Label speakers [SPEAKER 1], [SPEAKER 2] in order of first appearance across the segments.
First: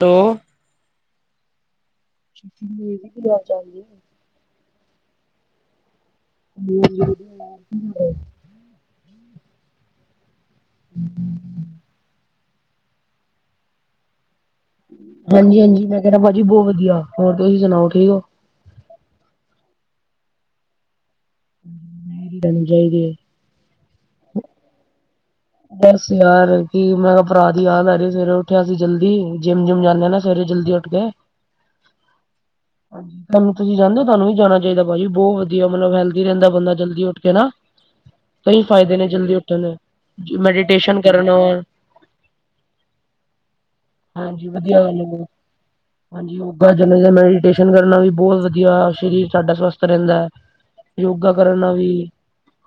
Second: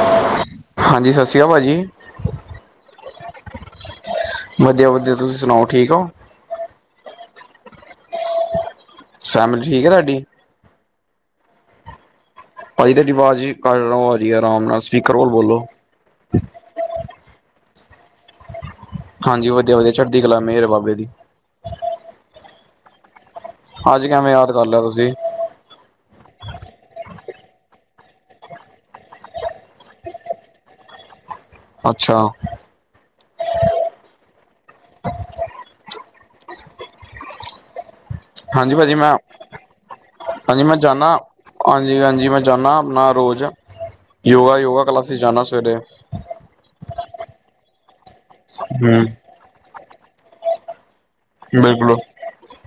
[SPEAKER 1] ਦੋ
[SPEAKER 2] ਹਾਂਜੀ ਸਾਸ ਸ਼੍ਰੀ ਕਾ ਪਾਜੀ।
[SPEAKER 1] [unintelligible] ਚੱਲਦੀ
[SPEAKER 2] ਵਧੀਆ-ਵਧੀਆ ਤੁਸੀਂ ਸੁਣਾਓ ਠੀਕ ਓ। ਫੈਮਲੀ ਠੀਕ ਏ ਤੁਆਡੀ।
[SPEAKER 1] ਹਮ ਹਮਮ
[SPEAKER 2] ਪਾਜੀ ਤੁਆਡੀ ਆਵਾਜ਼ ਜੀ ਕੱਲ ਨੌ ਵੱਜ ਗਏ ਆਰਾਮ ਨਾਲ ਸਪੀਕਰ ਕੋਲ ਬੋਲੋ
[SPEAKER 1] ਹਾਂਜੀ-ਹਾਂਜੀ ਮੈਂ ਕੈ ਰਿਆ ਪਾਜੀ ਬੋਤ ਵਧੀਆ ਹੋਰ ਤੁਸੀਂ ਸੁਣਾਓ ਠੀਕ ਓ।
[SPEAKER 2] ਹਾਂਜੀ ਵਧੀਆ-ਵਧੀਆ ਚੜ੍ਹਦੀ ਕਲਾ ਮੇਰ ਬਾਬੇ ਦੀ।
[SPEAKER 1] ਤੈਨੂੰ ਚਾਈਦੀ ਏ।
[SPEAKER 2] ਅੱਜ ਕਿਵੇਂ ਯਾਦ ਕਰ ਲਿਆ ਤੁਸੀਂ?
[SPEAKER 1] ਦੱਸ ਯਾਰ ਕੀ ਮੈਂ ਪਰਾ ਦੀ ਯਾਦ ਆ ਰਹੀ ਸਵੇਰੇ ਉੱਠਿਆ ਸੀਂ ਜਲਦੀ ਜਿੰਮ-ਜੁਮ ਜਾਂਦੇ ਆ ਨਾ ਸਵੇਰੇ ਜਲਦੀ ਓਠ ਗਏ।
[SPEAKER 2] ਅੱਛਾ।
[SPEAKER 1] ਹਾਂਜੀ ਤੁਾਨੂੰ ਤੁਸੀਂ ਜਾਂਦੇ ਓ ਤੁਆਨੂੰ ਵੀ ਜਾਣਾ ਚਾਈਦਾ ਪਾਜੀ ਬੋਤ ਵਧੀਆ ਮਤਲਬ ਹੈਲਥ ਰੇਂਦਾ ਬੰਦਾ ਜਲਦੀ ਉੱਠ ਕੇ ਨਾ ਕਈ
[SPEAKER 2] ਹਾਂਜੀ ਭਾਜੀ
[SPEAKER 1] ਫਾਇਦੇ ਨੇ
[SPEAKER 2] ਮੈਂ
[SPEAKER 1] ਜਲਦੀ ਉੱਠਣ
[SPEAKER 2] ਹਾਂਜੀ ਮੈਂ
[SPEAKER 1] ਮੈਡੀਟੇਸ਼ਨ
[SPEAKER 2] ਜਾਣਾ,
[SPEAKER 1] ਕਰਨਾ
[SPEAKER 2] ਹਾਂਜੀ-ਹਾਂਜੀ ਮੈਂ ਜਾਣਾ ਆਪਣਾ ਰੋਜ਼।
[SPEAKER 1] ਹਾਂਜੀ ਵਧੀਆ
[SPEAKER 2] ਯੋਗਾ-ਯੋਗਾ
[SPEAKER 1] ਗੱਲ
[SPEAKER 2] ਕਲਾਸਿਸ
[SPEAKER 1] ਹੈ।
[SPEAKER 2] ਜਾਣਾ ਸਵੇਰੇ
[SPEAKER 1] ਹਾਂਜੀ ਯੋਗਾ ਚਲੇ ਜਾਨਾ ਜੀ ਮੈਡੀਟੇਸ਼ਨ ਕਰਨਾ ਵੀ ਬੋਤ ਵਧੀਆ
[SPEAKER 2] ਹਮ
[SPEAKER 1] ਸਰੀਰ ਸਾਡਾ ਸਵਸਥ ਰੇਂਦਾ ਐ, ਯੋਗਾ ਕਰਨ ਨਾਲ ਵੀ
[SPEAKER 2] ਬਿਲਕੁਲ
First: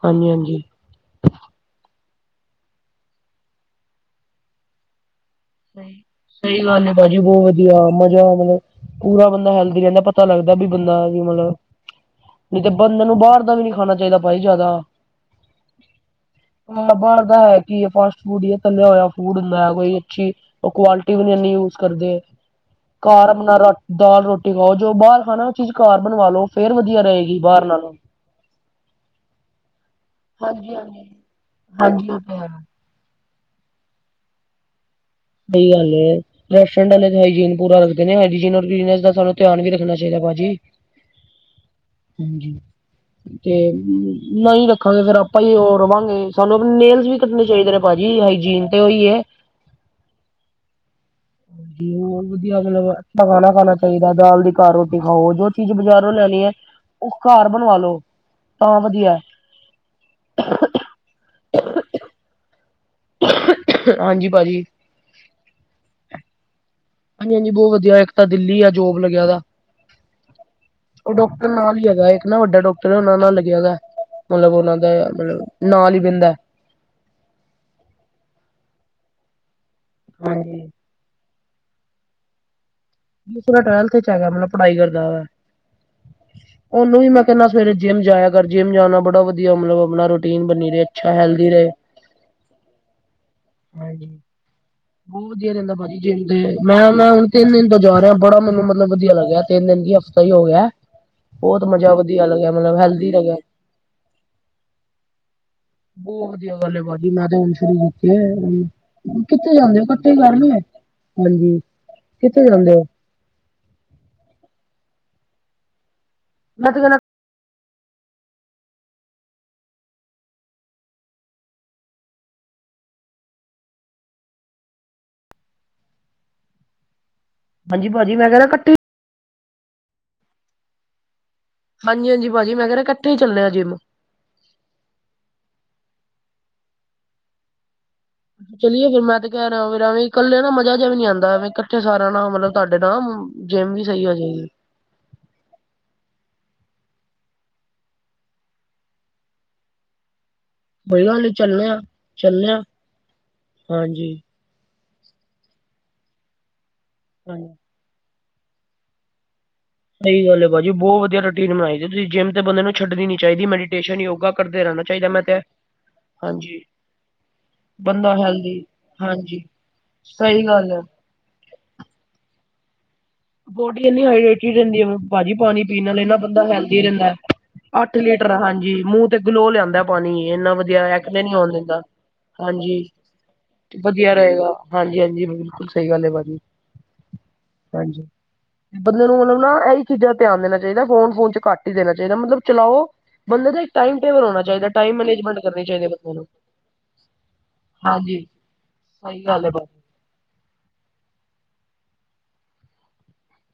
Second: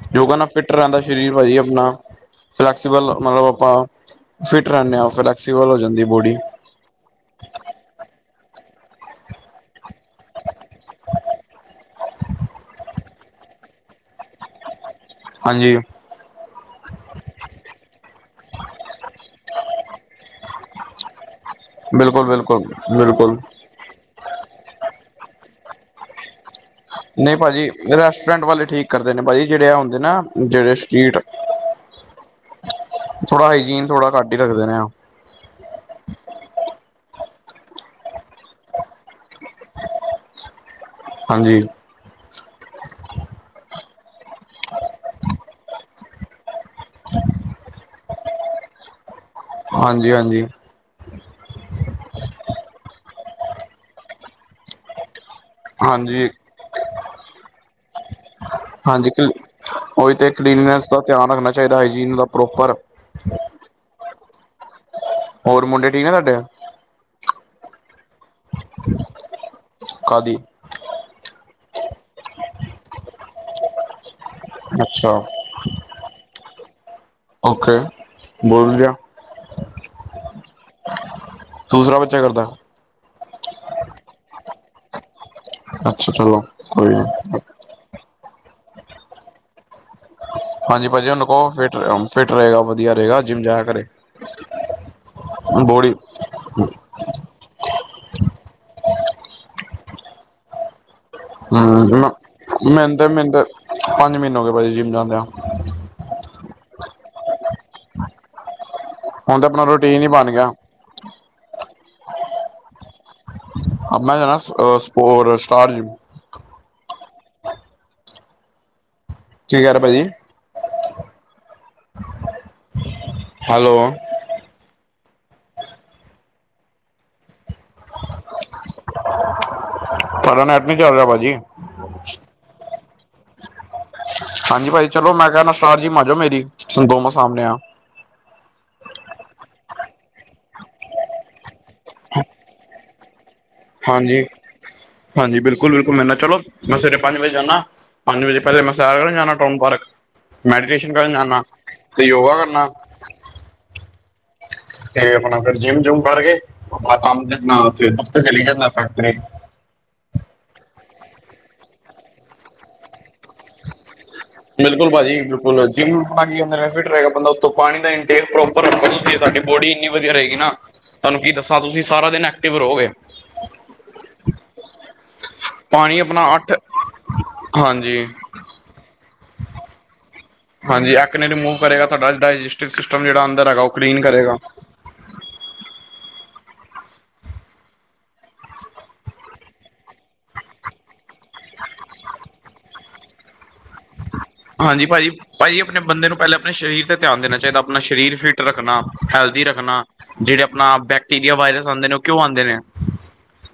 [SPEAKER 1] ਹਾਂਜੀ
[SPEAKER 2] ਯੋਗਾ ਨਾਲ
[SPEAKER 1] ਹਾਂਜੀ
[SPEAKER 2] ਫਿੱਟ ਰੇਂਦਾ ਸ ਸਰੀਰ ਪਾਜੀ ਅਪਣਾ ਫਲੈਕਸੀਬਲ ਮਤਲਬ ਆਪਾਂ ਫਿਟ ਰੇਂਣੇ ਆ।
[SPEAKER 1] ਸਈ ਗੱਲ ਐ ਪਾਜੀ ਬੋਤ ਵਧੀਆ ਮਜ਼ਾ ਮਤਲਬ ਪੂਰਾ ਬੰਦਾ ਹੈਲਦੀ ਰੈਂਦਾ ਪਤਾ ਲੱਗਦਾ ਵੀ ਬੰਦਾ ਕਿ ਮਤਲਬ ਨੀ ਤੇ ਬੰਦੇ ਨੂੰ ਬਾਰ ਦਾ ਵੀ ਨੀ ਖਾਣਾ ਚਾਈਦਾ ਪਾਈ ਜਾਂਦਾ।
[SPEAKER 2] ਹਾਂਜੀ।
[SPEAKER 1] ਬਣਦਾ ਐ ਕੀ ਫਾਸਟ ਫੂਡ‌ ਤਲਿਆ ਹੋਇਆ ਫੂਡ ਹੁੰਦਾ ਕੋਈ। ਅੱਛੀ ਓ ਕੁਆਲਿਟੀ ਵੀ ਨ ਏਨੀ ਯੂਜ ਕਰਦੇ
[SPEAKER 2] ਬਿਲਕੁਲ ਬਿਲਕੁਲ
[SPEAKER 1] ਕਾਰ
[SPEAKER 2] ਬਿਲਕੁਲ
[SPEAKER 1] ਆਪਣਾ ਦਾਲ ਰੋਟੀ ਖਾਓ ਜੋ ਬਾਰ ਖਾਣਾ ਓ ਚੀਜ਼ ਘਰ ਬਣਵਾ ਲੋ। ਫੇਰ ਵਧੀਆ
[SPEAKER 2] ਨਈ
[SPEAKER 1] ਰਹੇਗੀ ਬਾਹਰ
[SPEAKER 2] ਪਾਜੀ
[SPEAKER 1] ਨਾਲੋਂ
[SPEAKER 2] ਰੈਸਟੋਰੈਂਟ ਵਾਲੇ ਠੀਕ ਕਰਦੇ ਨੇ ਪਾਜੀ ਜੇੜੇ ਆ ਹੁੰਦੇ ਨਾ ਜਿਹੜੇ
[SPEAKER 1] ਹਾਂਜੀ-ਹਾਂਜੀ,
[SPEAKER 2] ਸਟਰੀਟ
[SPEAKER 1] ਹਾਂਜੀ ਓ ਤੇ ਹੈ।
[SPEAKER 2] ਥੋੜਾ ਹਾਈਜੀਨ ਥੋੜਾ ਘੱਟ ਈ ਰੱਖਦੇ ਨੇ ਆ।
[SPEAKER 1] ਸਈ ਗੱਲ ਏ। ਰੈਸਟੋਰੈਂਟ ਵਾਲੇ ਹਾਈਜੀਨ ਪੂਰਾ ਰੱਖਦੇ ਨੇ ਹਜੀਨ ਔਰ ਬਿਜ਼ਨਸ ਦਾ ਸਾਨੂੰ ਤਯਾਨ ਵੀ ਰਖਣਾ ਚਾਈਦਾ ਪਾਜੀ।
[SPEAKER 2] ਹਾਂਜੀ।
[SPEAKER 1] ਹਾਂਜੀ। ਤੇ ਨਈ ਰੱਖਾਂਗੇ ਫੇਰ ਆਪਾਂ ਹੀ ਓ ਰਵਾਂਗੇ ਸਾਨੂੰ ਆਪਣੇ ਨੇਲਸ ਵੀ ਕੱਟਨੇ ਚਾਈਦੇ ਨੇ ਪਾਜੀ ਹਾਈਜੀਨ ਤੇ ਓਈ ਏ।
[SPEAKER 2] ਹਾਂਜੀ-ਹਾਂਜੀ।
[SPEAKER 1] ਹੋਰ ਵਧੀਆ ਮਤਲਬ ਅੱਛਾ ਖਾਣਾ ਖਾਣਾ ਚਾਈਦਾ ਦਾਲ ਦੀ ਘਰ ਰੋਟੀ ਖਾਓ ਜੋ ਚੀਜ਼ ਬਜ਼ਾਰੋਂ
[SPEAKER 2] ਹਾਂਜੀ
[SPEAKER 1] ਲੈਣੀ ਏ, ਓ ਕਾਰ ਬਣਵਾ ਲੋ। ਤਾਂ
[SPEAKER 2] ਹਾਂਜੀ
[SPEAKER 1] ਵਧੀਆ
[SPEAKER 2] ਕਲੀ ਓਈ ਤੇ ਕਲੀਨਨੈਸ ਦਾ ਧਿਆਨ ਰੱਖਣਾ ਚਾਈਦਾ ਹਾਈਜੀਨ ਦਾ ਪ੍ਰੋਪਰ
[SPEAKER 1] ਹਾਂਜੀ ਭਾਜੀ।
[SPEAKER 2] ਹੋਰ ਮੁੰਡੇ ਠੀਕ ਆ ਤੁਹਾਡੇ
[SPEAKER 1] ਹਾਂਜੀ-ਹਾਂਜੀ ਬੋਤ ਵਧੀਆ ਇੱਕ ਤਾਂ ਦਿੱਲੀ ਆ ਜੋਬ ਲੱਗਿਆਂ ਦਾ।
[SPEAKER 2] ਕਾਦੀ
[SPEAKER 1] ਓ ਡਾਕਟਰ ਨਾਲ ਹੀ ਹੈਗਾ ਇੱਕ ਨਾ ਵੱਡਾ ਡਾਕਟਰ ਹੈ ਉਨਾ ਨਾਲ ਲੱਗਿਆਂ ਦਾ। ਮਤਲਬ ਉਨਾਂ ਦਾ
[SPEAKER 2] ਅੱਛਾ
[SPEAKER 1] ਮਤਲਬ ਨਾਲ ਈ ਬੈਂਦਾ।
[SPEAKER 2] ਓਕੇ ਬੋਲ ਗਿਆ।
[SPEAKER 1] ਹਾਂਜੀ
[SPEAKER 2] ਦੂਸਰਾ ਬੱਚਾ ਕੀ ਕਰਦਾ।
[SPEAKER 1] ਦੂਸਰਾਂ ਟਵੈਲਥ 'ਚ ਹੈਗਾ ਮਤਲਬ ਪੜ੍ਹਾਈ ਕਰਦਾ ਵੇ।
[SPEAKER 2] ਅੱਛਾ ਚਲੋ ਕੋਈ
[SPEAKER 1] ਉਨੂੰ
[SPEAKER 2] ਨੀ
[SPEAKER 1] ਵੀ ਮੈਂ ਕੈਂਦਾ ਸਵੇਰੇ ਜਿੰਮ ਜਾਇਆ ਕਰ ਜਿੰਮ ਜਾਣਾ ਬੜਾ ਵਧੀਆ ਮਤਲਬ ਆਪਣਾ ਰੋ
[SPEAKER 2] ਹਾਂਜੀ ਪਾਜੀ ਉਨੂੰ ਕੋ ਫ ਫਿਟ ਰਏਗਾ ਵਧੀਆ ਰਏਗਾ ਜਿੰਮ ਜਾਇਆ ਕਰੇ।
[SPEAKER 1] ਬੋਤ ਵਧੀਆ ਰੈਂਦਾ
[SPEAKER 2] ਬੋਡੀ
[SPEAKER 1] ਪਾਜੀ ਜਿਮ ਤੇ ਮੈਂ ਉਨਾਂ ਤਿੰਨ ਦਿਨ ਦਾ ਜਾ ਰਿਆ ਬੜਾ ਮੈਨੂੰ ਮਤਲਬ ਵਧੀਆ ਲੱਗਿਆ ਤਿੰਨ ਦਿਨ ਕੀ ਹਫ਼ਤਾ ਹੀ ਹੋ ਗਿਆ। ਬਹੁਤ
[SPEAKER 2] ਹੂੰ
[SPEAKER 1] ਮਜ਼ਾ
[SPEAKER 2] ਨਾ
[SPEAKER 1] ਵਧੀਆ ਲੱਗਿਆ ਮਤਲਬ
[SPEAKER 2] ਮਿੰ ਤੇ-
[SPEAKER 1] ਹੈਲਦੀ
[SPEAKER 2] ਮਿੰ
[SPEAKER 1] ਲੱਗਿਆ।
[SPEAKER 2] ਤੇ ਪੰਜ ਮ੍ਹੀਨੇ ਹੋ ਗਏ ਪਾਜੀ ਜਿੰਮ ਜਾਂਦਿਆਂ।
[SPEAKER 1] ਬੋਹ ਵਧੀਆ ਗੱਲ ਪਾਜੀ ਮੈਂ ਹੋਣ ਸ਼ੁਰੂ ਕੀਤੇ।
[SPEAKER 2] ਹੁਣ ਤਾਂ
[SPEAKER 1] ਕਿੱਥੇ
[SPEAKER 2] ਆਪਣਾ
[SPEAKER 1] ਜਾਂਦੇ ਹੋ
[SPEAKER 2] ਰੂਟੀਨ ਹੀ
[SPEAKER 1] ਕੱਠੇ
[SPEAKER 2] ਬਣ
[SPEAKER 1] ਕਰਨੀ
[SPEAKER 2] ਗਿਆ
[SPEAKER 1] ਏ ਹਾਂਜੀ ਕਿੱਥੇ ਜਾਂਦੇ ਹੋ।
[SPEAKER 2] ਮੈਂ ਜਾਨਾ ਸਪੋਰਟ ਸਟਾਰ 'ਚ
[SPEAKER 1] ਮੈ ਤੇ ਜਾਨਾ।
[SPEAKER 2] ਛੇ ਹਜਾਰ ਆ ਪਾਜੀ। ਹੈਲੋ
[SPEAKER 1] ਹਾਂਜੀ ਪਾਜੀ ਮੈਂ ਕੈ ਰਿਆ ਕੱਠੇ
[SPEAKER 2] ਤੁਡਾ ਨੈਟ ਨਈ ਚੱਲ ਰਿਆ ਭਾਜੀ।
[SPEAKER 1] ਹਾਂਜੀ-ਹਾਂਜੀ ਪਾਜੀ ਮੈਂ ਕੈ ਰਿਆ ਕੱਠੇ ਚੱਲਣੇ ਜਿਮ
[SPEAKER 2] ਹਾਂਜੀ ਭਾਜੀ ਚਲੋ ਮੈਂ ਕਿਆ ਨਸ਼ਾਰ ਜੀ ਮਾਜੋ ਮੇਰੀ ਦੋਨੋ ਸਾਮਣੇ ਆਂ।
[SPEAKER 1] ਚਲੀਏ ਫੇਰ ਮੈਂ ਤੇ ਕੈ ਰਿਆ ਵੀੇਰਾ ਵੀ ਕੱਲੇ ਨਾ ਮਜਾ ਜਿਹਾ ਵੀ ਨੀ ਆਂਦਾ ਕੱਠੇ ਸਾਰਿਆਂ ਨਾਲ ਮਤਲਬ ਤੁਹਾਡੇ ਨਾਲ ਜਿੰਮ ਵੀ ਸਈ ਹੋ
[SPEAKER 2] ਹਾਂਜੀ
[SPEAKER 1] ਜਾਏਗੀ।
[SPEAKER 2] ਹਾਂਜੀ ਬਿਲਕੁਲ-ਬਿਲਕੁਲ ਮੈਂ ਕਿਆ ਨਾ ਚਲੋ ਮੈਂ ਸਵੇਰੇ ਪੰਜ ਵਜੇ ਜਾਂਨਾ। ਪੰਜ ਵਜੇ ਪੈਲੇ ਮੈਂ ਸੈਰ ਕਰਨ ਜਾਣਾ ਟਊਨ ਪਾਰਕ ਮੈ ਡੀਟੇਸ਼ਨ
[SPEAKER 1] ਕੋਈ ਗੱਲ
[SPEAKER 2] ਕਰਨ
[SPEAKER 1] ਨੀ
[SPEAKER 2] ਨਾ
[SPEAKER 1] ਚੱਲਣੇ ਆ
[SPEAKER 2] ਤੇ ਯੋਗਾ
[SPEAKER 1] ਚੱਲਣੇ ਆ
[SPEAKER 2] ਕਰਨਾ।
[SPEAKER 1] ਹਾਂਜੀ
[SPEAKER 2] ਤੇ ਆਪਣਾ ਫਿਰ ਜਿੰਮ ਜੁਮ ਕਰਕੇ ਆਪਣਾ ਕੰਮ
[SPEAKER 1] ਹਾਂਜੀ।
[SPEAKER 2] ਆਪਣਾ ਉਥੇ ਦਫ਼ ਚਲੀ ਜਾਂਦਾ ਫੈਕਟਰੀ
[SPEAKER 1] ਸਈ ਗੱਲ ਏ ਭਾਜੀ ਬੋਤ ਵਧੀਆ ਰੂਟੀਨ ਬਣਾਈ ਜੇ ਤੁਸੀਂ ਜਿੰਮ ਤੇ ਬੰਦੇ ਨੂੰ ਛਡਣੀ ਨੀ ਚਾਈਦੀ ਮੈਡੀੇਸ਼ਨ ਏ ਓ।
[SPEAKER 2] ਬਿਲਕੁਲ ਭਾਜੀ ਬਿਲਕੁਲ ਜਿੰਮ ਆ ਕੇ
[SPEAKER 1] ਹਾਂਜੀ
[SPEAKER 2] ਅੰਦਰ ਫਿਟ ਰਏਗਾ ਬੰਦਾ ਉੱਪਰ ਪਾਣੀ ਦਾ
[SPEAKER 1] ਬੰਦਾ
[SPEAKER 2] ਇਨਟੇਕ
[SPEAKER 1] ਹੈਲਦੀ
[SPEAKER 2] ਪ੍ਰੋਪਰ ਰਖੇ ਸਾਡੀ
[SPEAKER 1] ਹਾਂਜੀ
[SPEAKER 2] ਬੋਡੀ ਇੰਨੀ ਵਧੀਆ ਰਏਗੀ
[SPEAKER 1] ਸਹੀ
[SPEAKER 2] ਨਾ
[SPEAKER 1] ਗੱਲ ਹੈ।
[SPEAKER 2] ਤੁਹਾਨੂੰ ਕੀ ਦੱਸਾਂ ਤੁਸੀਂ ਸਾਰਾ ਦਿਨ ਐਕਟਿਵ ਰਹੋਗੇ।
[SPEAKER 1] ਬੋਡੀ ਇੰਨੀ ਹਾਈਰੇਟਡ ਰੈਂਦੀ ਹੈ ਭਾਜੀ ਪਾਣੀ ਪੀਣ ਨਾਲ
[SPEAKER 2] ਆਪਣਾ
[SPEAKER 1] ਬੰਦਾ
[SPEAKER 2] ਅੱਠ
[SPEAKER 1] ਹੈਲਦੀ ਰੈਂਦਾ। ਅੱਠ
[SPEAKER 2] ਹਾਂਜੀ
[SPEAKER 1] ਲੀਟਰ ਹਾਂਜੀ ਮੂੰਹ ਤੇ ਗਲੋ ਲਿਆਂਦਾ। ਪਾਣੀ ਇੰਨਾ ਵਧੀਆ
[SPEAKER 2] ਹਾਂਜੀ
[SPEAKER 1] ਏਕ
[SPEAKER 2] ਐਕ ਨੇ
[SPEAKER 1] ਦਿਨ ਆਣ
[SPEAKER 2] ਰਿਮੂਵ
[SPEAKER 1] ਦਿੰਦਾ
[SPEAKER 2] ਕਰੇਗਾ ਤੁਹਾਡਾ ਡਾਇਜੈਸਟਿਵ
[SPEAKER 1] ਹਾਂਜੀ
[SPEAKER 2] ਸਿਸਟਮ ਜਿਹੜਾ ਅੰਦਰ ਹੈਗਾ ਉਹ
[SPEAKER 1] ਤੇ
[SPEAKER 2] ਕਲੀਨ
[SPEAKER 1] ਵਧੀਆ
[SPEAKER 2] ਕਰੇਗਾ
[SPEAKER 1] ਰਏਗਾ। ਹਾਂਜੀ-ਹਾਂਜੀ ਬਿਲਕੁਲ ਸਈ ਗੱਲ ਏ ਪਾਜੀ ਹਾਂਜੀ। ਬੰਦੇ ਨੂੰ ਮਤਲਬ ਨਾ ਇਹੀ ਚੀਜ਼ਾਂ ਦਾ ਧਿਆਨ ਦੇਣਾ ਚਾਈਦਾ ਫੋਨ-ਫੋਨ 'ਚ ਘੱਟ ਦੇਣਾ ਚਾਈਦਾ ਮਤਲਬ ਚਲਾਓ। ਬੰਦੇ ਦੇ
[SPEAKER 2] ਹਾਂਜੀ ਪਾਜੀ-ਪਾਜੀ ਆਪਣੇ ਬੰਦੇ ਨੂੰ ਪੈਲਾਂ ਆਪਣੇ ਸਰੀਰ ਤੇ ਧਿਆਨ ਦੇਣਾ ਚਾਈਦਾ ਆਪਣਾ ਸਰੀਰ
[SPEAKER 1] ਹਾਂਜੀ
[SPEAKER 2] ਫਿਰ ਰੱਖਣਾ
[SPEAKER 1] ਸਹੀ
[SPEAKER 2] ਹੈਲਦੀ
[SPEAKER 1] ਗੱਲ ਹੈ
[SPEAKER 2] ਰੱਖਣਾ
[SPEAKER 1] ਭਾਜੀ
[SPEAKER 2] ਜੇੜੇ ਆਪਣਾ ਬੈਕਟੀਰੀਆ ਵਾਇਰਸ ਆਂਦੇ ਨੇ ਓ ਕਿਉ ਆਂਦੇ ਨੇ।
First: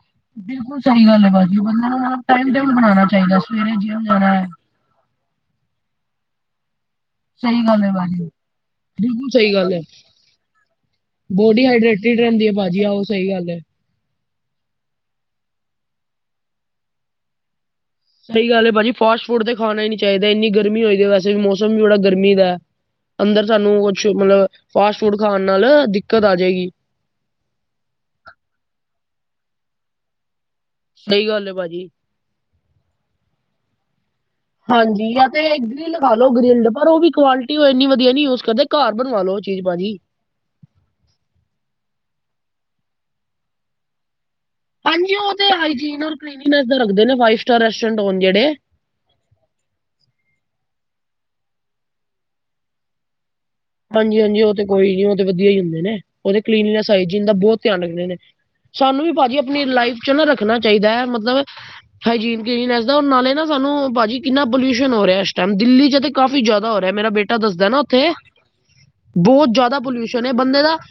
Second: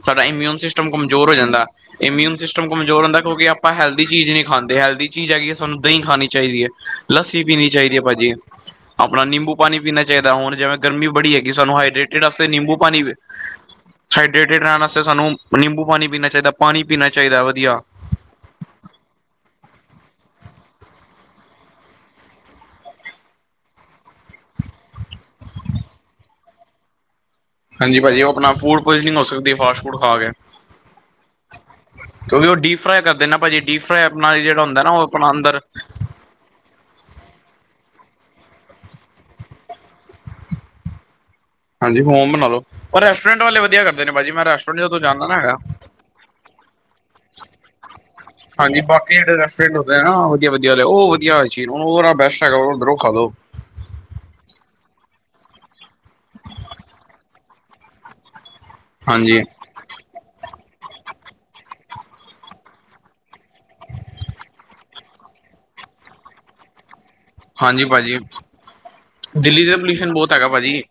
[SPEAKER 2] ਸਾਡਾ ਇਮਿਊਨ
[SPEAKER 1] ਬਿਲਕੁਲ
[SPEAKER 2] ਸਿਸਟਮ
[SPEAKER 1] ਸਹੀ ਗੱਲ
[SPEAKER 2] ਕਮਜ਼ੋਰ
[SPEAKER 1] ਹੈ
[SPEAKER 2] ਹੋ
[SPEAKER 1] ਭਾਜੀ
[SPEAKER 2] ਜਾਂਦਾ
[SPEAKER 1] ਬੰਦੇ ਨੂੰ ਮਤਲਬ
[SPEAKER 2] ਇਮਿਊਨ
[SPEAKER 1] ਟਾਈਮ
[SPEAKER 2] ਸਿਸਟਮ
[SPEAKER 1] ਟੇਬਲ
[SPEAKER 2] ਕਮਜ਼ੋਰ
[SPEAKER 1] ਬਣਾਉਣਾ
[SPEAKER 2] ਹੁੰਦਾ
[SPEAKER 1] ਚਾਹੀਦਾ
[SPEAKER 2] ਕਿਉਂਕਿ ਆਪਾਂ
[SPEAKER 1] ਸਵੇਰੇ ਜਿਮ
[SPEAKER 2] ਹੈਲਦੀ ਚੀਜ਼
[SPEAKER 1] ਜਾਣਾ
[SPEAKER 2] ਨਈ
[SPEAKER 1] ਹੈ
[SPEAKER 2] ਖਾਂਦੇ ਹੈਲਦੀ ਚੀਜ਼ ਹੈਗੀ ਹੈ ਸਾਨੂੰ ਦਈ ਖਾਣੀ ਚਾਈਦੀ ਏ ਲੱਸੀ
[SPEAKER 1] ਸਹੀ
[SPEAKER 2] ਪੀਣੀ
[SPEAKER 1] ਗੱਲ ਹੈ
[SPEAKER 2] ਚਾਈਦੀ ਏ ਭਾਜੀ। ਆਪਣਾ
[SPEAKER 1] ਬਿਲਕੁਲ ਸਹੀ
[SPEAKER 2] ਨਿੰਬੂ
[SPEAKER 1] ਗੱਲ
[SPEAKER 2] ਪਾਣੀ
[SPEAKER 1] ਹੈ
[SPEAKER 2] ਪੀਣਾ ਚਾਈਦਾ ਹੁਣ ਜਿਵੇਂ ਗਰਮੀ ਬੜੀ ਹੈਗੀ
[SPEAKER 1] ਬੋਡੀ
[SPEAKER 2] ਸਾਨੂੰ
[SPEAKER 1] ਹਾਈਡਰੇਟਿਡ
[SPEAKER 2] ਹਾਈਡ੍ਰੇਟਡ
[SPEAKER 1] ਰਹਿੰਦੀ
[SPEAKER 2] ਆਸਤੇ
[SPEAKER 1] ਹੈ
[SPEAKER 2] ਨਿੰਬੂ
[SPEAKER 1] ਭਾਜੀ ਆਹੋ
[SPEAKER 2] ਪਾਣੀ
[SPEAKER 1] ਸਹੀ ਗੱਲ ਹੈ
[SPEAKER 2] ਹਾਈਡਰੇਟਿਡ ਰੈਂਣ ਆਸਤੇ ਸਾਨੂੰ ਨਿੰਬੂ ਪਾਣੀ ਪੀਣਾ ਚਾਈਦਾ ਪਾਣੀ ਪੀਣਾ ਚਾਈਦਾ ਵਧੀਆ
[SPEAKER 1] ਸਹੀ ਗੱਲ ਹੈ ਭਾਜੀ, ਫਾਸਟ ਫੂਡ ਤੇ ਖਾਣਾ ਨਹੀ ਚਾਹੀਦਾ। ਇੰਨੀ ਗਰਮੀ ਹੋਈ ਵੈਸੇ ਵੀ, ਮੌਸਮ ਵੀ ਬੜਾ ਗਰਮੀ ਦੈ। ਅੰਦਰ ਸਾਨੂੰ ਕੁਛ, ਮਤਲਬ ਫਾਸਟ ਫੂਡ ਖਾਣ ਨਾਲ ਦਿੱਕਤ ਆ ਜਾਏਗੀ।
[SPEAKER 2] ਹਾਂਜੀ ਭਾਜੀ ਉਹ ਆਪਣਾ, ਫੂਡ ਪੋਇਸਨਿੰਗ ਹੋ ਸਕਦੀ ਫਾਸਟ ਫੂਡ ਖਾ ਕੇ।
[SPEAKER 1] ਸਹੀ ਗੱਲ ਏ, ਭਾਜੀ।
[SPEAKER 2] ਕਿਉਂਕਿ ਉਹ ਡੀਪ ਫਰਾਈ ਕਰਦੇ ਨਾ ਭਾਜੀ, ਡੀਪ ਫਰਾਈ ਆਪਣਾ ਜਿਹੜਾ ਹੁੰਦਾ ਨਾ, ਉਹ ਆਪਣਾ ਅੰਦਰ
[SPEAKER 1] ਗਿਰਲ ਖਾ ਲਓ ਗਰਿਲਡ, ਪਰ ਉਹ ਵੀ ਕੁਆਲਿਟੀ ਇੰਨੀ ਵਧੀਆ ਨੀ ਯੂਜ ਕਰਦੇ, ਘਰ ਬਣਵਾ ਲਓ ਉਹ ਚੀਜ਼, ਭਾਜੀ।
[SPEAKER 2] ਹਾਂਜੀ, ਹੋਮ ਬਣਾ ਲਓ। ਪਰ ਰੈਸੋਰੈਂਟ ਵਾਲੇ ਵਧੀਆ ਕਰ ਨੇ ਭਾਜੀ, ਮੈਂ ਰੈੰਸ
[SPEAKER 1] ਹਾਂਜੀ, ਉਹ ਤੇ ਹਾਈਜੀਨ ਔਰ ਕਰੀਮੀ ਮੈਦਾ ਰੱਖਦੇ ਨੇ, ਫਾਈਵ ਸਟਾਰ ਰਸਟੋਂਰਟ ਹੋਨ ਜਿਹੜੇ।
[SPEAKER 2] ਵਆ ਵਧਆਲੇ ਰੈਸਟੋਰੈਂਟ ਹੁੰਦੇ ਨੇ ਨਾ, ਉਹ ਵਧੀਆ ਚੀਜ, ਬਸਟ ਹੈਗਾੋ ੳ ਖਾ ਲੋ।
[SPEAKER 1] ਹਾਂਜੀ ਹਾਂਜੀ ਉਹ ਤੇ ਕੋਈ ਨੀ, ਉਹ ਤੇ ਵਧੀਆ ਹੀ ਹੁੰਦੇ ਨੇ। ਉਹ ਤੇ ਕਲੀਨੈਸ, ਆਏ ਜੀਨ ਦਾ ਬਹੁਤ ਧਿਆਨ ਰੱਖਦੇ ਨੇ। ਸਾਨੂੰ ਵੀ ਭਾਜੀ,
[SPEAKER 2] ਹਾਂਜੀ
[SPEAKER 1] ਆਪਣੀ ਲਾਈਫ 'ਚ ਨਾ ਰੱਖਣਾ ਚਾਹੀਦਾ ਹੈ। ਮਤਲਬ ਹਾਈਜੀਨ ਕਲੀਨੈਸ ਦਾ, ਨਾਲੇ ਨਾ ਸਾਨੂੰ ਭਾਜੀ ਕਿੰਨਾ ਪੋਲਿਊਸ਼ਨ ਹੋ ਰਿਹਾ, ਇਸ ਟਾਈਮ ਦਿੱਲੀ 'ਚ ਤੇ ਕਾਫੀ ਜਿਆਦਾ ਹੋ ਰਿਹਾ, ਮੇਰਾ ਬੇਟਾ ਦੱਸਦਾ ਨਾ
[SPEAKER 2] ਹਾਂਜੀ
[SPEAKER 1] ਉੱਥੇ।
[SPEAKER 2] ਭਾਜੀ
[SPEAKER 1] ਬਹੁਤ
[SPEAKER 2] ਦਿੱਲੀ ਦਾ
[SPEAKER 1] ਜ਼ਿਆਦਾ
[SPEAKER 2] ਪੋਲਿਊਸ਼ਨ
[SPEAKER 1] ਹੈ
[SPEAKER 2] ਬਹੁਤ ਹੈਗਾ
[SPEAKER 1] ਬੰਦੇ ਦਾ
[SPEAKER 2] ਭਾਜੀ,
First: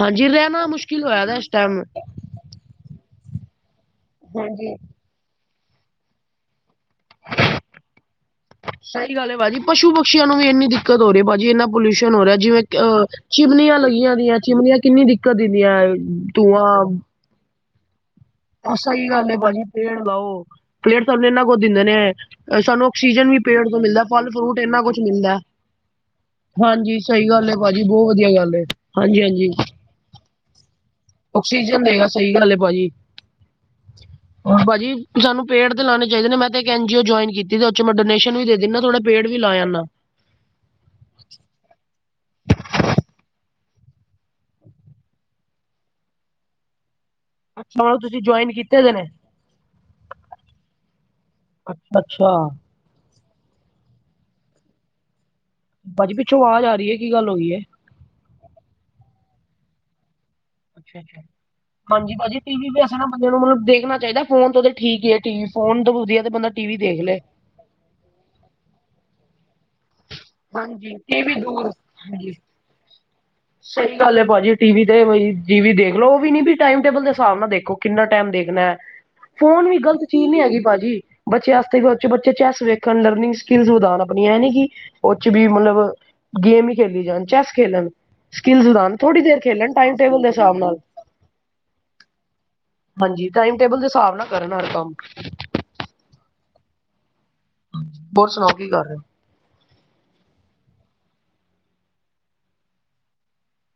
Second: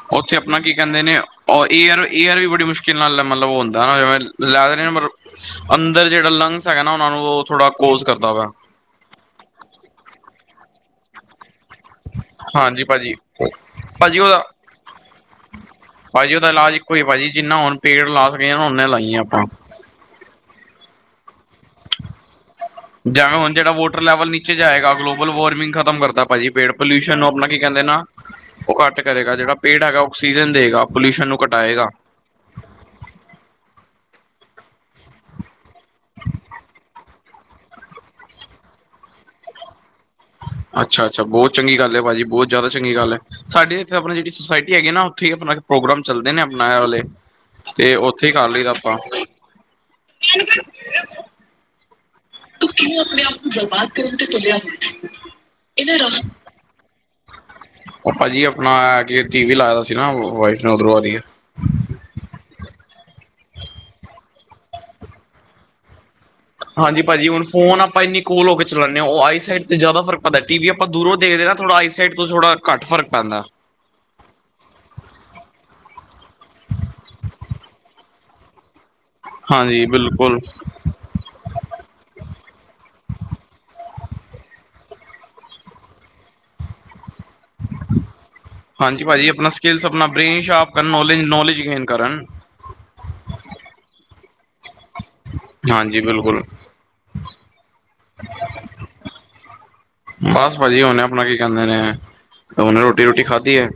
[SPEAKER 1] ਹਾਂਜੀ
[SPEAKER 2] ਉੱਥੇ ਆਪਣਾ
[SPEAKER 1] ਰਹਿਣਾ
[SPEAKER 2] ਕੀ ਕਹਿੰਦੇ
[SPEAKER 1] ਮੁਸ਼ਕਿਲ
[SPEAKER 2] ਨੇ,
[SPEAKER 1] ਹੋਇਆ ਦਾ ਇਸ
[SPEAKER 2] ਉਹ
[SPEAKER 1] ਟਾਈਮ
[SPEAKER 2] ਇਹ ਯਾਰ ਈ ਆਰ ਵੀ ਬੜੀ ਮੁਸ਼ਕਿਲ ਨਾਲ, ਮਤਲਬ ਉਹ ਹੁੰਦਾ ਨਾ ਜਿਵੇਂ
[SPEAKER 1] ਹਾਂਜੀ
[SPEAKER 2] ਲੈਦੇ ਨੇ ਅੰਦਰ ਜਿਹੜਾ ਲੰਗਸ ਹੈਗਾ ਨਾ, ਉਹਨਾਂ ਨੂੰ ਉਹ ਥੋੜਾ ਕੋਲੋਜ ਕਰਦਾ ਵਾ।
[SPEAKER 1] ਸਹੀ ਗੱਲ ਹੈ ਭਾਜੀ, ਪਸੂ ਪਕਸ਼ੀਆਂ ਨੂੰ ਵੀ ਇੰਨੀ ਦਿੱਕਤ ਹੋ ਰਹੀ ਹੈ। ਭਾਜੀ ਇੰਨਾ ਪੋਲਿਊਸ਼ਨ ਹੋ ਰਿਹਾ ਜਿਵੇ
[SPEAKER 2] ਹਾਂਜੀ ਭਾਜੀ
[SPEAKER 1] ਅ ਚਿਮਨੀਆਂ ਲੱਗੀਆਂ
[SPEAKER 2] ਭਾਜੀ
[SPEAKER 1] ਦੀਆਂ,
[SPEAKER 2] ਉਹਦਾ
[SPEAKER 1] ਚਿਮਨੀਆਂ ਕਿੰਨੀ ਦਿੱਕਤ ਦਿੰਦੀਆਂ,
[SPEAKER 2] ਭਾਜੀ ਉਹਦਾ
[SPEAKER 1] ਧੂੰਆਂ।
[SPEAKER 2] ਇਲਾਜ ਇੱਕੋ ਹੀ ਭਾਜੀ ਜਿੰਨਾ ਹੁਣ ਪੇੜ ਲਾ ਸਕੇ ਨਾ, ਉਹਨੇ ਲਾਈਏ
[SPEAKER 1] ਗੱਲ ਹੈ
[SPEAKER 2] ਆਪਾਂ
[SPEAKER 1] ਬਾਜੀ ਪੇੜ ਲਾੳ, ਪੇੜ ਸਾਨੂੰ ਇਨਾ ਕੁੱਝ ਦਿੰਦੇ ਨੇ। ਸਾਨੂੰ ਆਕਸੀਜਨ
[SPEAKER 2] ਜਵੇ
[SPEAKER 1] ਵੀ
[SPEAKER 2] ਹੁਣ
[SPEAKER 1] ਪੇੜ
[SPEAKER 2] ਜਿਹੜਾ
[SPEAKER 1] ਤੋਂ
[SPEAKER 2] ਵਾਟਰ
[SPEAKER 1] ਮਿਲਦਾ
[SPEAKER 2] ਲੈਵਲ
[SPEAKER 1] ਫਲ
[SPEAKER 2] ਨੀਚੇ
[SPEAKER 1] ਫਰੂਟ ਇੰਨਾ
[SPEAKER 2] ਜਾਏਗਾ,
[SPEAKER 1] ਕੁਝ
[SPEAKER 2] ਗਲੋਬਲ
[SPEAKER 1] ਮਿਲਦਾ
[SPEAKER 2] ਵਾਰਮਿੰਗ ਖਤਮ ਕਰਦਾ ਭਾਅਜੀ ਪੇੜ,
[SPEAKER 1] ਹਾਂਜੀ
[SPEAKER 2] ਪੋਿਲੋਊਸ਼ਨ ਨੂੰ
[SPEAKER 1] ਸਹੀ
[SPEAKER 2] ਆਪਣਾ
[SPEAKER 1] ਗੱਲ ਹੈ
[SPEAKER 2] ਕੀ ਕਹਿੰਦੇ
[SPEAKER 1] ਬਾਜੀ
[SPEAKER 2] ਨਾ,
[SPEAKER 1] ਬਹੁਤ ਵਧੀਆ ਗੱਲ ਹੈ
[SPEAKER 2] ਉਹ ਘੱਟ
[SPEAKER 1] ਹਾਂਜੀ
[SPEAKER 2] ਕਰੇਗਾ,
[SPEAKER 1] ਹਾਂਜੀ
[SPEAKER 2] ਜਿਹੜਾ ਪੇੜ ਹੈਗਾ ਆਕਸੀਜਨ ਦੇਵੇਗਾ।
[SPEAKER 1] ਆਕਸੀਜਨ ਦੇਗਾ, ਸਹੀ ਗੱਲੇ ਭਾਜੀ। ਭਾਜੀ, ਸਾਨੂੰ ਪੇੜ ਤੇ ਲਾਣੇ ਚਾਹੀਦੇ ਨੇ। ਮੈਂ ਇੱਕ ਐਨਜੀ ਔ ਜੁਆਇਨ ਕੀਤੀ, ਤੇ ਉਹ 'ਚੋਂ ਮੈਂ ਡੋਨੇਸ਼ਨ ਵੀ ਦੇ ਦਿੰਦਾ ਥੋੜੇ ਪੇੜ ਵੀ ਲਾਇਆ ਨਾ।
[SPEAKER 2] ਅੱਛਾ ਅੱਛਾ, ਬਹੁਤ ਚੰਗੀ ਗੱਲ ਹੈ ਭਾਜੀ, ਬਹੁਤ ਜ਼ਿਆਦਾ ਚੰਗੀ ਗੱਲ ਹੈ। ਸਾਡੇ ਇੱਥੇ, ਆਪਣੀ ਜਿਹੜੀ ਸੁੋਸਾਇਟੀ ਹੈਗੀ ਨਾ, ਉੱਥੇ ਹੀ ਆਪਣਾ ਪ੍ਰੋਗਰਾਮ ਚੱਲਦੇ ਨੇ, ਆਪਣਾ ਇਹ ਵਾਲੇ।
[SPEAKER 1] ਅੱਛਾ
[SPEAKER 2] ਤੇ
[SPEAKER 1] ਮਤਲਬ ਤੁਸੀਂ
[SPEAKER 2] ਉੱਥੇ ਹੀ ਕਰ
[SPEAKER 1] ਜੁਆਇਨ
[SPEAKER 2] ਲਈਦਾ
[SPEAKER 1] ਕੀਤੇ ਦੇ
[SPEAKER 2] ਆਪਾਂ।
[SPEAKER 1] ਨੇ ਅੱਛਾ, ਅੱਛਾ।
[SPEAKER 2] ਤੂੰ ਕਿਵੇਂ ਆਪਣੇ ਆਪ ਨੂੰ, ਬਰਬਾਦ ਕਰਨ ਤੇ ਤੁਲਿਆ।
[SPEAKER 1] ਬਾਜੀ ਪਿੱਛੋਂ ਆਵਾਜ਼ ਆ ਰਹੀ ਹੈ, ਕੀ ਗੱਲ ਹੋਈਏ?
[SPEAKER 2] ਾਭਾਜੀ ਆਪਣਾ, ਕੇ ਟੀ ਵੀ ਲਾਇਏ ਦਾ ਸੀ ਨਾ ੳ ਏ।
[SPEAKER 1] ਅੱਛਾ, ਅੱਛਾ। ਹਾਂਜੀ, ਭਾਜੀ ਟੀ ਵੀਸ ਨਾ ਬੰਦੇ ਨੂੰ ਮਤਲਬ ਦੇਖਣਾ ਚਾਹੀਦਾ। ਫੋਨ ਤੋਂ ਠੀਕ ਹੈ ਟੀ ਵੀ, ਫੋਨ ਤੋਂ ਵਧੀਆ ਤੇ ਬੰਦਾ ਟੀਵੀ
[SPEAKER 2] ਹਾਂਜੀ
[SPEAKER 1] ਦੇਖ ਲੇ।
[SPEAKER 2] ਭਾਜੀ, ਹੁਣ ਫੋਨ ਆਪਾਂ ਇੰਨੀ ਕੋਲ ਹੋ ਕੇ ਚਲਾਉਂਦੇ ਹਾਂ। ਉਹ ਆਈ ਸਾਈਟ ਤੇ ਜ਼ਿਆਦਾ ਫਰਕ ਪਤਾ ਟੀ ਵੀ ਆਪਾਂ
[SPEAKER 1] ਹਾਂਜੀ
[SPEAKER 2] ਦੂਰੋਂ
[SPEAKER 1] ਟੀਵੀ
[SPEAKER 2] ਦੇਖਦੇ ਨਾ,
[SPEAKER 1] ਦੂਰ
[SPEAKER 2] ਥੋੜਾ ਆਈਾਸਾਈਟ ਤੋਂ ਥੋੜਾ ਘਟ ਫਰਕ ਪੈਂਦਾ।
[SPEAKER 1] ਸਹੀ ਗੱਲ ਹੈ ਭਾਜੀ, ਟੀ ਵੀ ਤੇ ਜੀ ਵੀ ਦੇਖ ਲੋ, ਉਹ ਵੀ ਨੀ ਵੀ ਟਾਈਮ ਟੇਬਲ ਦੇ ਹਿਸਾਬ ਨਾਲ ਦੇਖੋ, ਕਿੰਨਾ ਟਾਈਮ ਦੇਖਣਾ। ਫੋਨ ਵੀ,
[SPEAKER 2] ਹਾਂਜੀ
[SPEAKER 1] ਗ਼ਲਤ ਚੀਜ਼
[SPEAKER 2] ਬਿਲਕੁਲ
[SPEAKER 1] ਨਹੀਂ ਹੈਗੀ ਭਾਜੀ। ਬੱਚਿਆਂ ਵਾਸ ਬੱਚੇ ਚੈਸ ਵੇਖਣ, ਲਰਨਿੰਗ ਸਕਿਲ ਵਧਾਉਣ ਆਪਣੀ, ਆਂ ਨੀ ਕਿ ਉਹ ਚ' ਵੀ ਮਤਲਬ ਗੇਮ ਹੀ ਖੇਲੀ ਜਾਣ, ਚੈਸ ਖੇਡਣ। ਸਕਿੱਲਸ ਵਧਾਨ,
[SPEAKER 2] ਹਾਂਜੀ
[SPEAKER 1] ਥੋੜ੍ਹੀ
[SPEAKER 2] ਭਾਜੀ
[SPEAKER 1] ਦੇਰ
[SPEAKER 2] ਆਪਣਾ
[SPEAKER 1] ਖੇਲਣ,
[SPEAKER 2] ਸਕਿੱਲਸ
[SPEAKER 1] ਟਾਈਮ
[SPEAKER 2] ਆਪਣਾ
[SPEAKER 1] ਟੇਬਲ ਦੇ
[SPEAKER 2] ਬ੍ਰੇਨ
[SPEAKER 1] ਹਿਸਾਬ
[SPEAKER 2] ਸ਼ਾਰਪ
[SPEAKER 1] ਨਾਲ।
[SPEAKER 2] ਕਰਨ ਨੌਲੇਜ ਨੌਲੇਜ ਗੇਨ ਕਰਨ
[SPEAKER 1] ਹਾਂਜੀ, ਟਾਈਮ ਟੇਬਲ ਦੇ ਹਿਸਾਬ ਨਾਲ ਕਰਨ ਹਰ ਕੰਮ।
[SPEAKER 2] ਹਾਂਜੀ, ਬਿਲਕੁਲ।
[SPEAKER 1] ਹੋਰ ਸੁਣਾਓ ਕੀ ਕਰ ਰਹੇ?
[SPEAKER 2] ਬਸ ਭਾਜੀ ਹੁਣੇ ਆਪਣਾ, ਕੀ ਕਹਿੰਦੇ ਨੇ ਆ ਹਨੇ ਰੋਟੀ-ਰੋਟੀ ਖਾਧੀ ਐ,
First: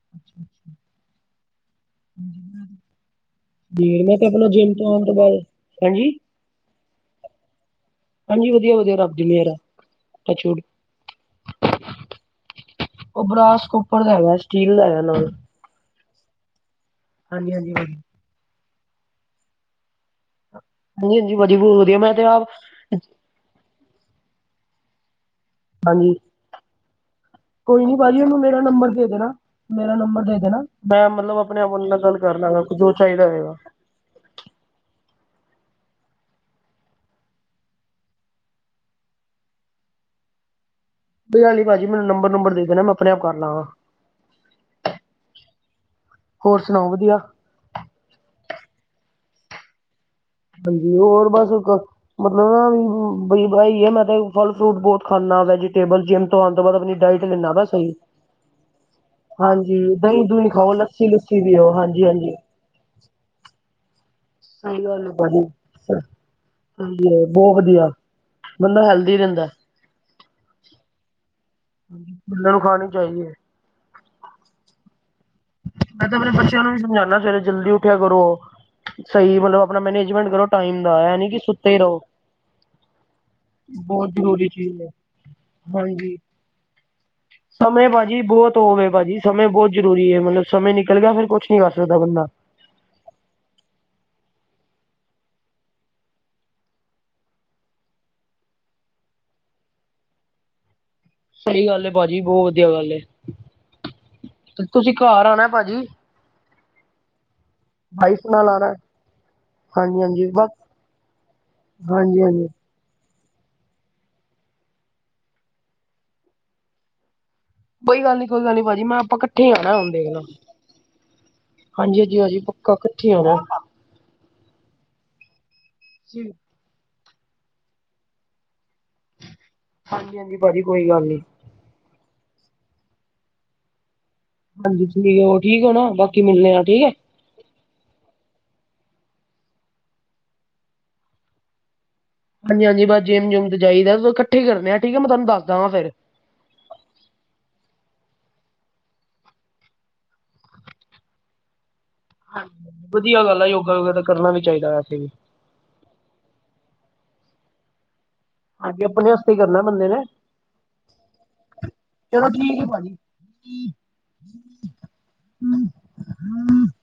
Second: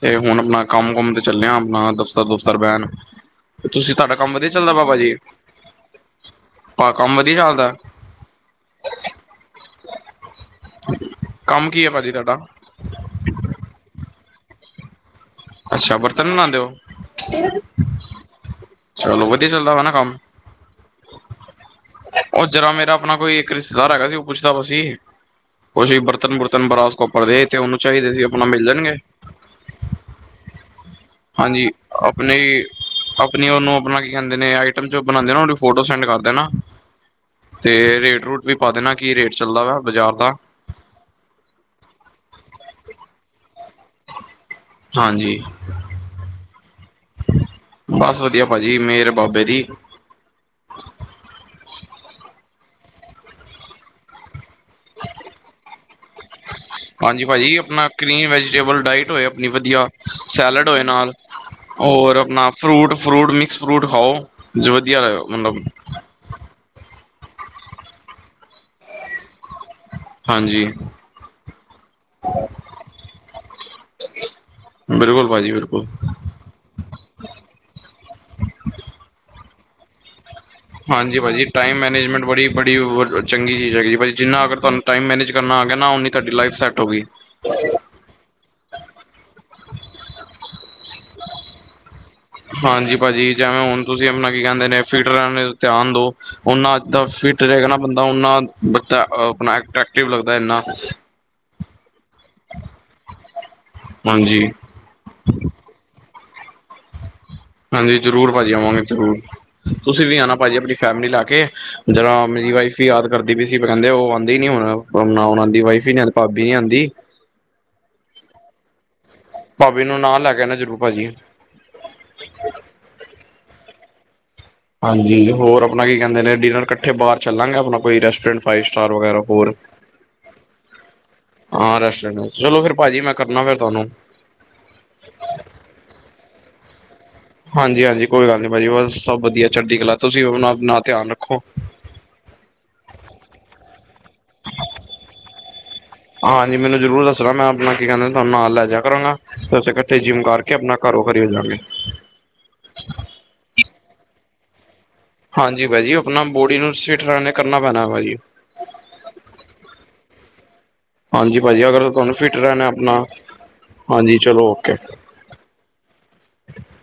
[SPEAKER 2] ਤੇ ਹੁਣ ਆਪਣਾ ਕੰਮ-ਕੁਮ ਤੇ ਚੱਲੇਆ ਆਪਣਾ ਸਗੋ ਸਰਵੈਨ, ਤੁਸੀਂ
[SPEAKER 1] ਜੀ
[SPEAKER 2] ਧਾਡਾ
[SPEAKER 1] ਮੈਂ ਤੇ
[SPEAKER 2] ਕੰਮ
[SPEAKER 1] ਆਪਣਾ
[SPEAKER 2] ਵਦੀਆ ਚੱਲਦਾ
[SPEAKER 1] ਜਿੰਮ ਤੋਂ
[SPEAKER 2] ਬਾਬਾ
[SPEAKER 1] ਆਉਣ ਤੋਂ
[SPEAKER 2] ਜੀ?
[SPEAKER 1] ਬਾਅਦ ਹਾਂਜੀ
[SPEAKER 2] ਭਾ ਕੰਮ ਵਦੀਆ ਚੱਲਦਾ ਐ?
[SPEAKER 1] ਹਾਂਜੀ ਵਦੀਆ-ਵਦੀਆ ਰੱਬ ਦੀ ਮੇਰ ਆ, ਟਚ ਵੁਡ।
[SPEAKER 2] ਕੰਮ ਕੀ ਆ ਭਾਜੀ ਧਾਡਾ?
[SPEAKER 1] ਓਬਰਾਸ ਕੋਪਰ ਦਾ ਹੈਗਾ ਸਟੀਲ ਦਾ ਹੈਗਾ ਨਾਲ।
[SPEAKER 2] ਅੱਛਾ ਬਰਤਨ ਬਨਾਦੇ ਓ?
[SPEAKER 1] ਹਾਂਜੀ ਹਾਂਜੀ
[SPEAKER 2] ਚਲੋ ਵਦੀਆ ਚੱਲਦਾ ਵਾ ਨਾ ਕੰਮ
[SPEAKER 1] ਹਾਂਜੀ ਹਾਂਜੀ ਵਧੀਆ ਬਹੁਤ ਵਧੀਆ ਮੈਂ ਤੇ
[SPEAKER 2] ਓ
[SPEAKER 1] ਆਪ
[SPEAKER 2] ਜਰਾ ਮੇਰਾ ਆਪਣਾ ਕੋਈ ਕਰੀਸਦਾਰ ਹੈਗਾ ਸੀ ਓ ਪੁੱਛਦਾ ਬ ਸੀ, ਕੁਛ
[SPEAKER 1] ਹਾਂਜੀ
[SPEAKER 2] ਬਰਤਨ-ਬੁਰਤਨ ਬਰਾਸ ਕੋਪਰ ਦੇ ਤੇ ਉਹਨੂੰ
[SPEAKER 1] ਕੋਈ ਨੀ
[SPEAKER 2] ਚਾਹੀਦੇ
[SPEAKER 1] ਭਾਜੀ
[SPEAKER 2] ਸੀ
[SPEAKER 1] ਓਨੂੰ
[SPEAKER 2] ਆਪਣਾ
[SPEAKER 1] ਮੇਰਾ
[SPEAKER 2] ਮਿਲ
[SPEAKER 1] ਨੰਬਰ
[SPEAKER 2] ਜਾਣਗੇ
[SPEAKER 1] ਦੇ ਦੇਣਾ, ਮੇਰਾ ਨੰਬਰ ਦੇ ਹਨਾ ਮੈਂ ਮਲਬ ਅਪਨੇ
[SPEAKER 2] ਹਾਂਜੀ
[SPEAKER 1] ਆਪ ਓਦੇ ਨਾਲ ਗਾਲ
[SPEAKER 2] ਆਪਣੇ
[SPEAKER 1] ਕਾਰ ਲਾਂਗਾ ਜੋ ਚਾਈਦਾ
[SPEAKER 2] ਆਪਣੀ
[SPEAKER 1] ਹੋਏਗਾ।
[SPEAKER 2] ਉਹਨੂੰ ਆਪਣਾ ਕੀ ਕੈਂਦੇ ਨੇ ਆਈਟਮ ਜੋ ਬਨਾਂਦੇ ਓ ਨਾ ਓਦੀ ਫੋਟੋ ਸੈਂਡ ਕਾਰ ਦੇਨਾ। ਤੇ ਰੇਟ-ਰੂਟ ਵੀ ਪਾ ਦੇਨਾ, ਕੀ ਰੇਟ ਚੱਲਦਾ ਵਾ ਬਾਜਾਰ ਦਾ।
[SPEAKER 1] ਕੋਈ ਗਲ ਨੀ ਭਾਜੀ ਮੈਨੂੰ ਨੰਬਰ-ਨੂੰਬਰ ਦੇ ਦੇਨਾ ਮੈਂ ਅਪਨੇ ਆਪ ਕਾਰ ਲਾਂਗਾ।
[SPEAKER 2] ਹਾਂਜੀ,
[SPEAKER 1] ਹੋਰ ਸੁਣਾਓ ਵਧੀਆ
[SPEAKER 2] ਬਸ ਵਦੀਆ ਭਾਜੀ ਮੇਰ ਆ ਬਾਬੇ ਦੀ।
[SPEAKER 1] ਹਾਂਜੀ, ਹੋਰ ਬਸ ਕ ਮਤਲਵ ਬਈ ਬਾਈ ਐ ਮੈਂ ਤੇ ਫਲ-ਫਰੂਟ ਬੋਤ ਖਾਨਾ, ਵੈਜੀਟੇਬਲ ਜਿੰਮ ਤੋਂ ਆਨ ਤੋ ਬਾਦ ਅਪਨੀ ਡਾਇਟ ਲੈਂਨਾ ਵਾ ਨਾ ਸਈ।
[SPEAKER 2] ਈਂ ਵੈਜੀਟੇਬਲ ਡਾਈਟ ਹੋਏ ਅਪ
[SPEAKER 1] ਹਾਂਜੀ, ਦਈਂ-ਦੁਈਂ ਖਾਓ, ਲੱਸੀ-ਲੁੱਸੀ ਪੀਓ
[SPEAKER 2] ਔਰ
[SPEAKER 1] ਹਾਂਜੀ-ਹਾਂਜੀ।
[SPEAKER 2] ਆਪਣਾ ਫਰੂਟ, ਫਰੂਟ, ਮਿਕਸ ਫਰੂਟ ਖਾਓ ਜ
[SPEAKER 1] ਸਹੀ
[SPEAKER 2] ਵਦੀਆ
[SPEAKER 1] ਗੱਲ ਹੈ
[SPEAKER 2] ਐ
[SPEAKER 1] ਭਾਜੀ
[SPEAKER 2] ਮਲਬ
[SPEAKER 1] ਹਾਂਜੀ, ਬੋਅ ਵਦੀਆ, ਬੰਦਾ ਹੈਲਦੀ ਰੈਂਦੈ।
[SPEAKER 2] ਹਾਂਜੀ।
[SPEAKER 1] ਬਂਦੇ ਨੂੰ ਖਾਨੀ ਚਾਈਦੀ ਏ।
[SPEAKER 2] ਬੇਲਕੁਲ ਭਾਜੀ ਬੇਲਕੁਲ।
[SPEAKER 1] ਮੈਂ ਤੇ ਅਪਣੇ ਬੱਚੇਆਂ ਨੂੰ ਵੀ ਸਮਝਾਨਾ ਸਵੇਰੇ ਜਲਦੀ ਉਠੇਆ ਕਰੋ, ਸਈ ਮਤਲਬ ਅਪਨਾ ਮੈਨੇਜਮੈਂਟ ਕਰੋ। ਟਾਈਮ ਦਾ ਇਹ
[SPEAKER 2] ਹਾਂਜੀ
[SPEAKER 1] ਨੀ ਕਿ
[SPEAKER 2] ਭਾਜੀ,
[SPEAKER 1] ਸੁੱਤੇ
[SPEAKER 2] ਟਾਈਮ
[SPEAKER 1] ਹੀ ਰਹੋ।
[SPEAKER 2] ਮੈਨੇਜਮੈਂਟ ਬੜੀ, ਬੜੀ ਓਰ ਚੰਗੀ ਚੀਜ ਹੈਗੀ ਏ
[SPEAKER 1] ਬਹੁਤ
[SPEAKER 2] ਭਾਜੀ ਜੀਨਾ
[SPEAKER 1] ਜ਼ਰੂਰੀ
[SPEAKER 2] ਅਗਰ ਤੂਆਨੂੰ
[SPEAKER 1] ਚੀਜ਼ ਹੈ
[SPEAKER 2] ਟਾਈਮ ਮੈਨੇਜ ਕਰਨਾ ਆ ਗੇਆ ਨਾ, ਓਨੀ ਧਾਡੀ ਲਾਈਫ ਸੈਟ ਹੋ ਗਈ।
[SPEAKER 1] ਸਮੇ ਭਾਜੀ ਬੋਅ ਤੋਵੇ ਭਾਜੀ ਸਮੇਂ ਬੋਤ ਜਰੂਰੀ ਏ, ਮਤਲਬ ਸਮੇਂ ਨੀਕਲ ਗੇਆ ਫੇਰ ਕੁੱਛ ਨੀ ਕਾਰ ਸਕਦਾ ਬੰਦਾ।
[SPEAKER 2] ਹਾਂਜੀ ਭਾਜੀ, ਜੈਵੇਂ ਹੁਨ ਤੂਸੀ ਅਪਣਾ ਕੀ ਕੈਂਦੇ ਨੇ ਫਿਟ ਨ ਰੈਨ ਧੇਆਨ ਦੋ ਓਨਾ ਅੱਦਾ ਫੀਟ ਰਹੇਗਾ ਨਾ ਬੰਦਾ ਓਨਾ ਬਦਾ ਅ ਅਪਨਾ ਆ ਐਟਰੈਕਟਿਵ ਲਗਦੈ ਐਨਾ।
[SPEAKER 1] ਸਈ ਗੱਲ ਏ ਭਾਜੀ ਬੋਅ ਵਦੀਆ ਗੱਲ ਏ,
[SPEAKER 2] ਹਾਂਜੀ
[SPEAKER 1] ਤੇ ਤੂਸੀ ਘਾਰ ਆਣੇ ਭਾਜੀ।
[SPEAKER 2] ਹਾਂਜੀ,
[SPEAKER 1] ਵਾਈਫ
[SPEAKER 2] ਜਰੂਰ
[SPEAKER 1] ਨਾਲ
[SPEAKER 2] ਭਾਜੀ
[SPEAKER 1] ਆਉਣਾ
[SPEAKER 2] ਆਵਾਂਗੇ ਜਰੂਰ।
[SPEAKER 1] ਹਾਂਜੀ
[SPEAKER 2] ਤੂਸੀ ਵੀ
[SPEAKER 1] ਹਾਂਜੀ
[SPEAKER 2] ਆਨਾ
[SPEAKER 1] ਬਸ
[SPEAKER 2] ਭਾਜੀ ਅਪਨੀ ਫੈਮਲੀ ਲੈ ਕੇ, ਜਰਾ
[SPEAKER 1] ਹਾਂਜੀ ਹਾਂਜੀ।
[SPEAKER 2] ਮੇਰੀ ਵਾਈ ਫੀ ਯਾਦ ਕਰਦੀ ਪੀ ਸੀ ਕੈਂਦੇ ਓ ਆਂਦੀ ਨੀ ਹੁਣ, ਨੀ ਓਨਾਂਦੀ ਵਾਈਫ ਈ ਨੀ ਆ ਭਾਬੀ ਨੀ ਆਂਦੀ।
[SPEAKER 1] ਕੋਈ ਗਾਲ ਨੀ, ਕੋਈ ਗਾਲ ਨੀ ਭਾਜੀ ਮੈਂ ਆਪਾਂ ਕ
[SPEAKER 2] ਪਾਬੀ ਨੂੰ ਨਾਲ ਲੈਕੇ ਆਨਾ ਜਰੂਰ ਭਾਜੀ।
[SPEAKER 1] ਹਾਂਜੀ, ਹਾਂਜੀ ਹਜੀ ਪੱਕਾ ਕੱਠੇ ਆਂਵਾ
[SPEAKER 2] ਹਾਂਜੀ, ਹੋਰ ਅਪਣਾ ਕੀ ਕੈਂਦੇ
[SPEAKER 1] ਹਾਂਜੀ
[SPEAKER 2] ਨੇ ਡੀਨਰ ਕੱਠੇ ਬਾਰ ਚੱਲਾਂਗੇ ਅਪਣਾ ਕੋਈ ਰੈਸਟੋਰੈਂਟ ਫਾਈਵ ਸਟਾਰ ਵਗੈਰਾ ਹੋਰ
[SPEAKER 1] ਹਾਂਜੀ ਭਾਜੀ ਕੋਈ ਗੱਲ ਨੀ।
[SPEAKER 2] ਹਾਂ ਰੈਸਟੋਰੈਂਟ, ਚਲੋ ਫੇਰ ਭਾਜੀ ਮੈਂ ਕਰਨਾ ਫੇਰ ਤੂਆਨੂੰ।
[SPEAKER 1] ਹਾਂਜੀ, ਹੋਰ ਠੀਕ ਹੋ ਨਾ, ਬਾਕੀ ਮਿਲਨੇ ਆਂ ਠੀਕ ਏ।
[SPEAKER 2] ਹਾਂਜੀ-ਹਾਂਜੀ ਕੋਈ ਗਾਲ ਨੀ ਭਾਜੀ, ਬਸ ਸਬ ਵਦੀਆ, ਚੜਦੀ ਕਲਾ ਤੂਸੀ ਅਪਨਾ ਅਪਨਾ ਧੇਆਨ ਰੱਖੋ।
[SPEAKER 1] ਹਾਂਜੀ-ਹਾਂਜੀ ਬਸ ਜਿੰਮ-ਜੁੰਮ ਤੇ ਜਾਈਦੈ, ਸੁ ਕੱਠੇ ਈ ਕਰਨੇ ਆਂ, ਠੀਕੈ ਮੈਂ ਤੂਆਨੂੰ ਦਸ ਦਾ ਵਾਂ ਫੇਰ।
[SPEAKER 2] ਹਾਂਜੀ ਮੈਨੂੰ ਜਰੂਰ ਦਸਣਾ ਮੈਂ ਅਪਣਾ ਕੀ ਕੈਂਦੇਨ ਧਾਨੂ ਨਾਲ ਲੈਜੇਆ ਕਰਾਂਗਾ। ਅਸੀ ਕੱਠੇ ਜਿਮ ਕਾਰਕੇ, ਅਪਨਾ ਘਰੋਘਰੀ ਹੋ ਜਾਂਗੇ।
[SPEAKER 1] ਵਦੀਆ ਗਾੱਲ ਐ, ਯੋਗਾ ਵੋਗੇਰਾ ਕਰਨਾ ਵੀ ਚਾਈਦਾ ਵੈਸੇ ਵੀ।
[SPEAKER 2] ਹਾਂਜੀ ਭਾਜੀ ਅਪਨਾ ਬੋਡੀ ਨੂੰ ਸਿਠ ਰੈਨ ਕਰਨੈ ਪੈਨਾ, ਭਾਜੀ।
[SPEAKER 1] ਹਾਂਜੀ, ਆਪਨੇ ਆਸਤੇ ਈ ਕਰਨੈ ਬੰਦੇ ਨੇ।
[SPEAKER 2] ਹਾਂਜੀ, ਭਾਜੀ ਅਗਰ ਤੂਆਨੂੰ
[SPEAKER 1] ਚਲੋ
[SPEAKER 2] ਫਿਟ
[SPEAKER 1] ਠੀਕ ਹੈ
[SPEAKER 2] ਰੈਨੈ
[SPEAKER 1] ਭਾਜੀ।
[SPEAKER 2] ਅਪਨਾ, ਹਾਂਜੀ ਚਲੋ ਓਕੇ।
[SPEAKER 1] [inaudible]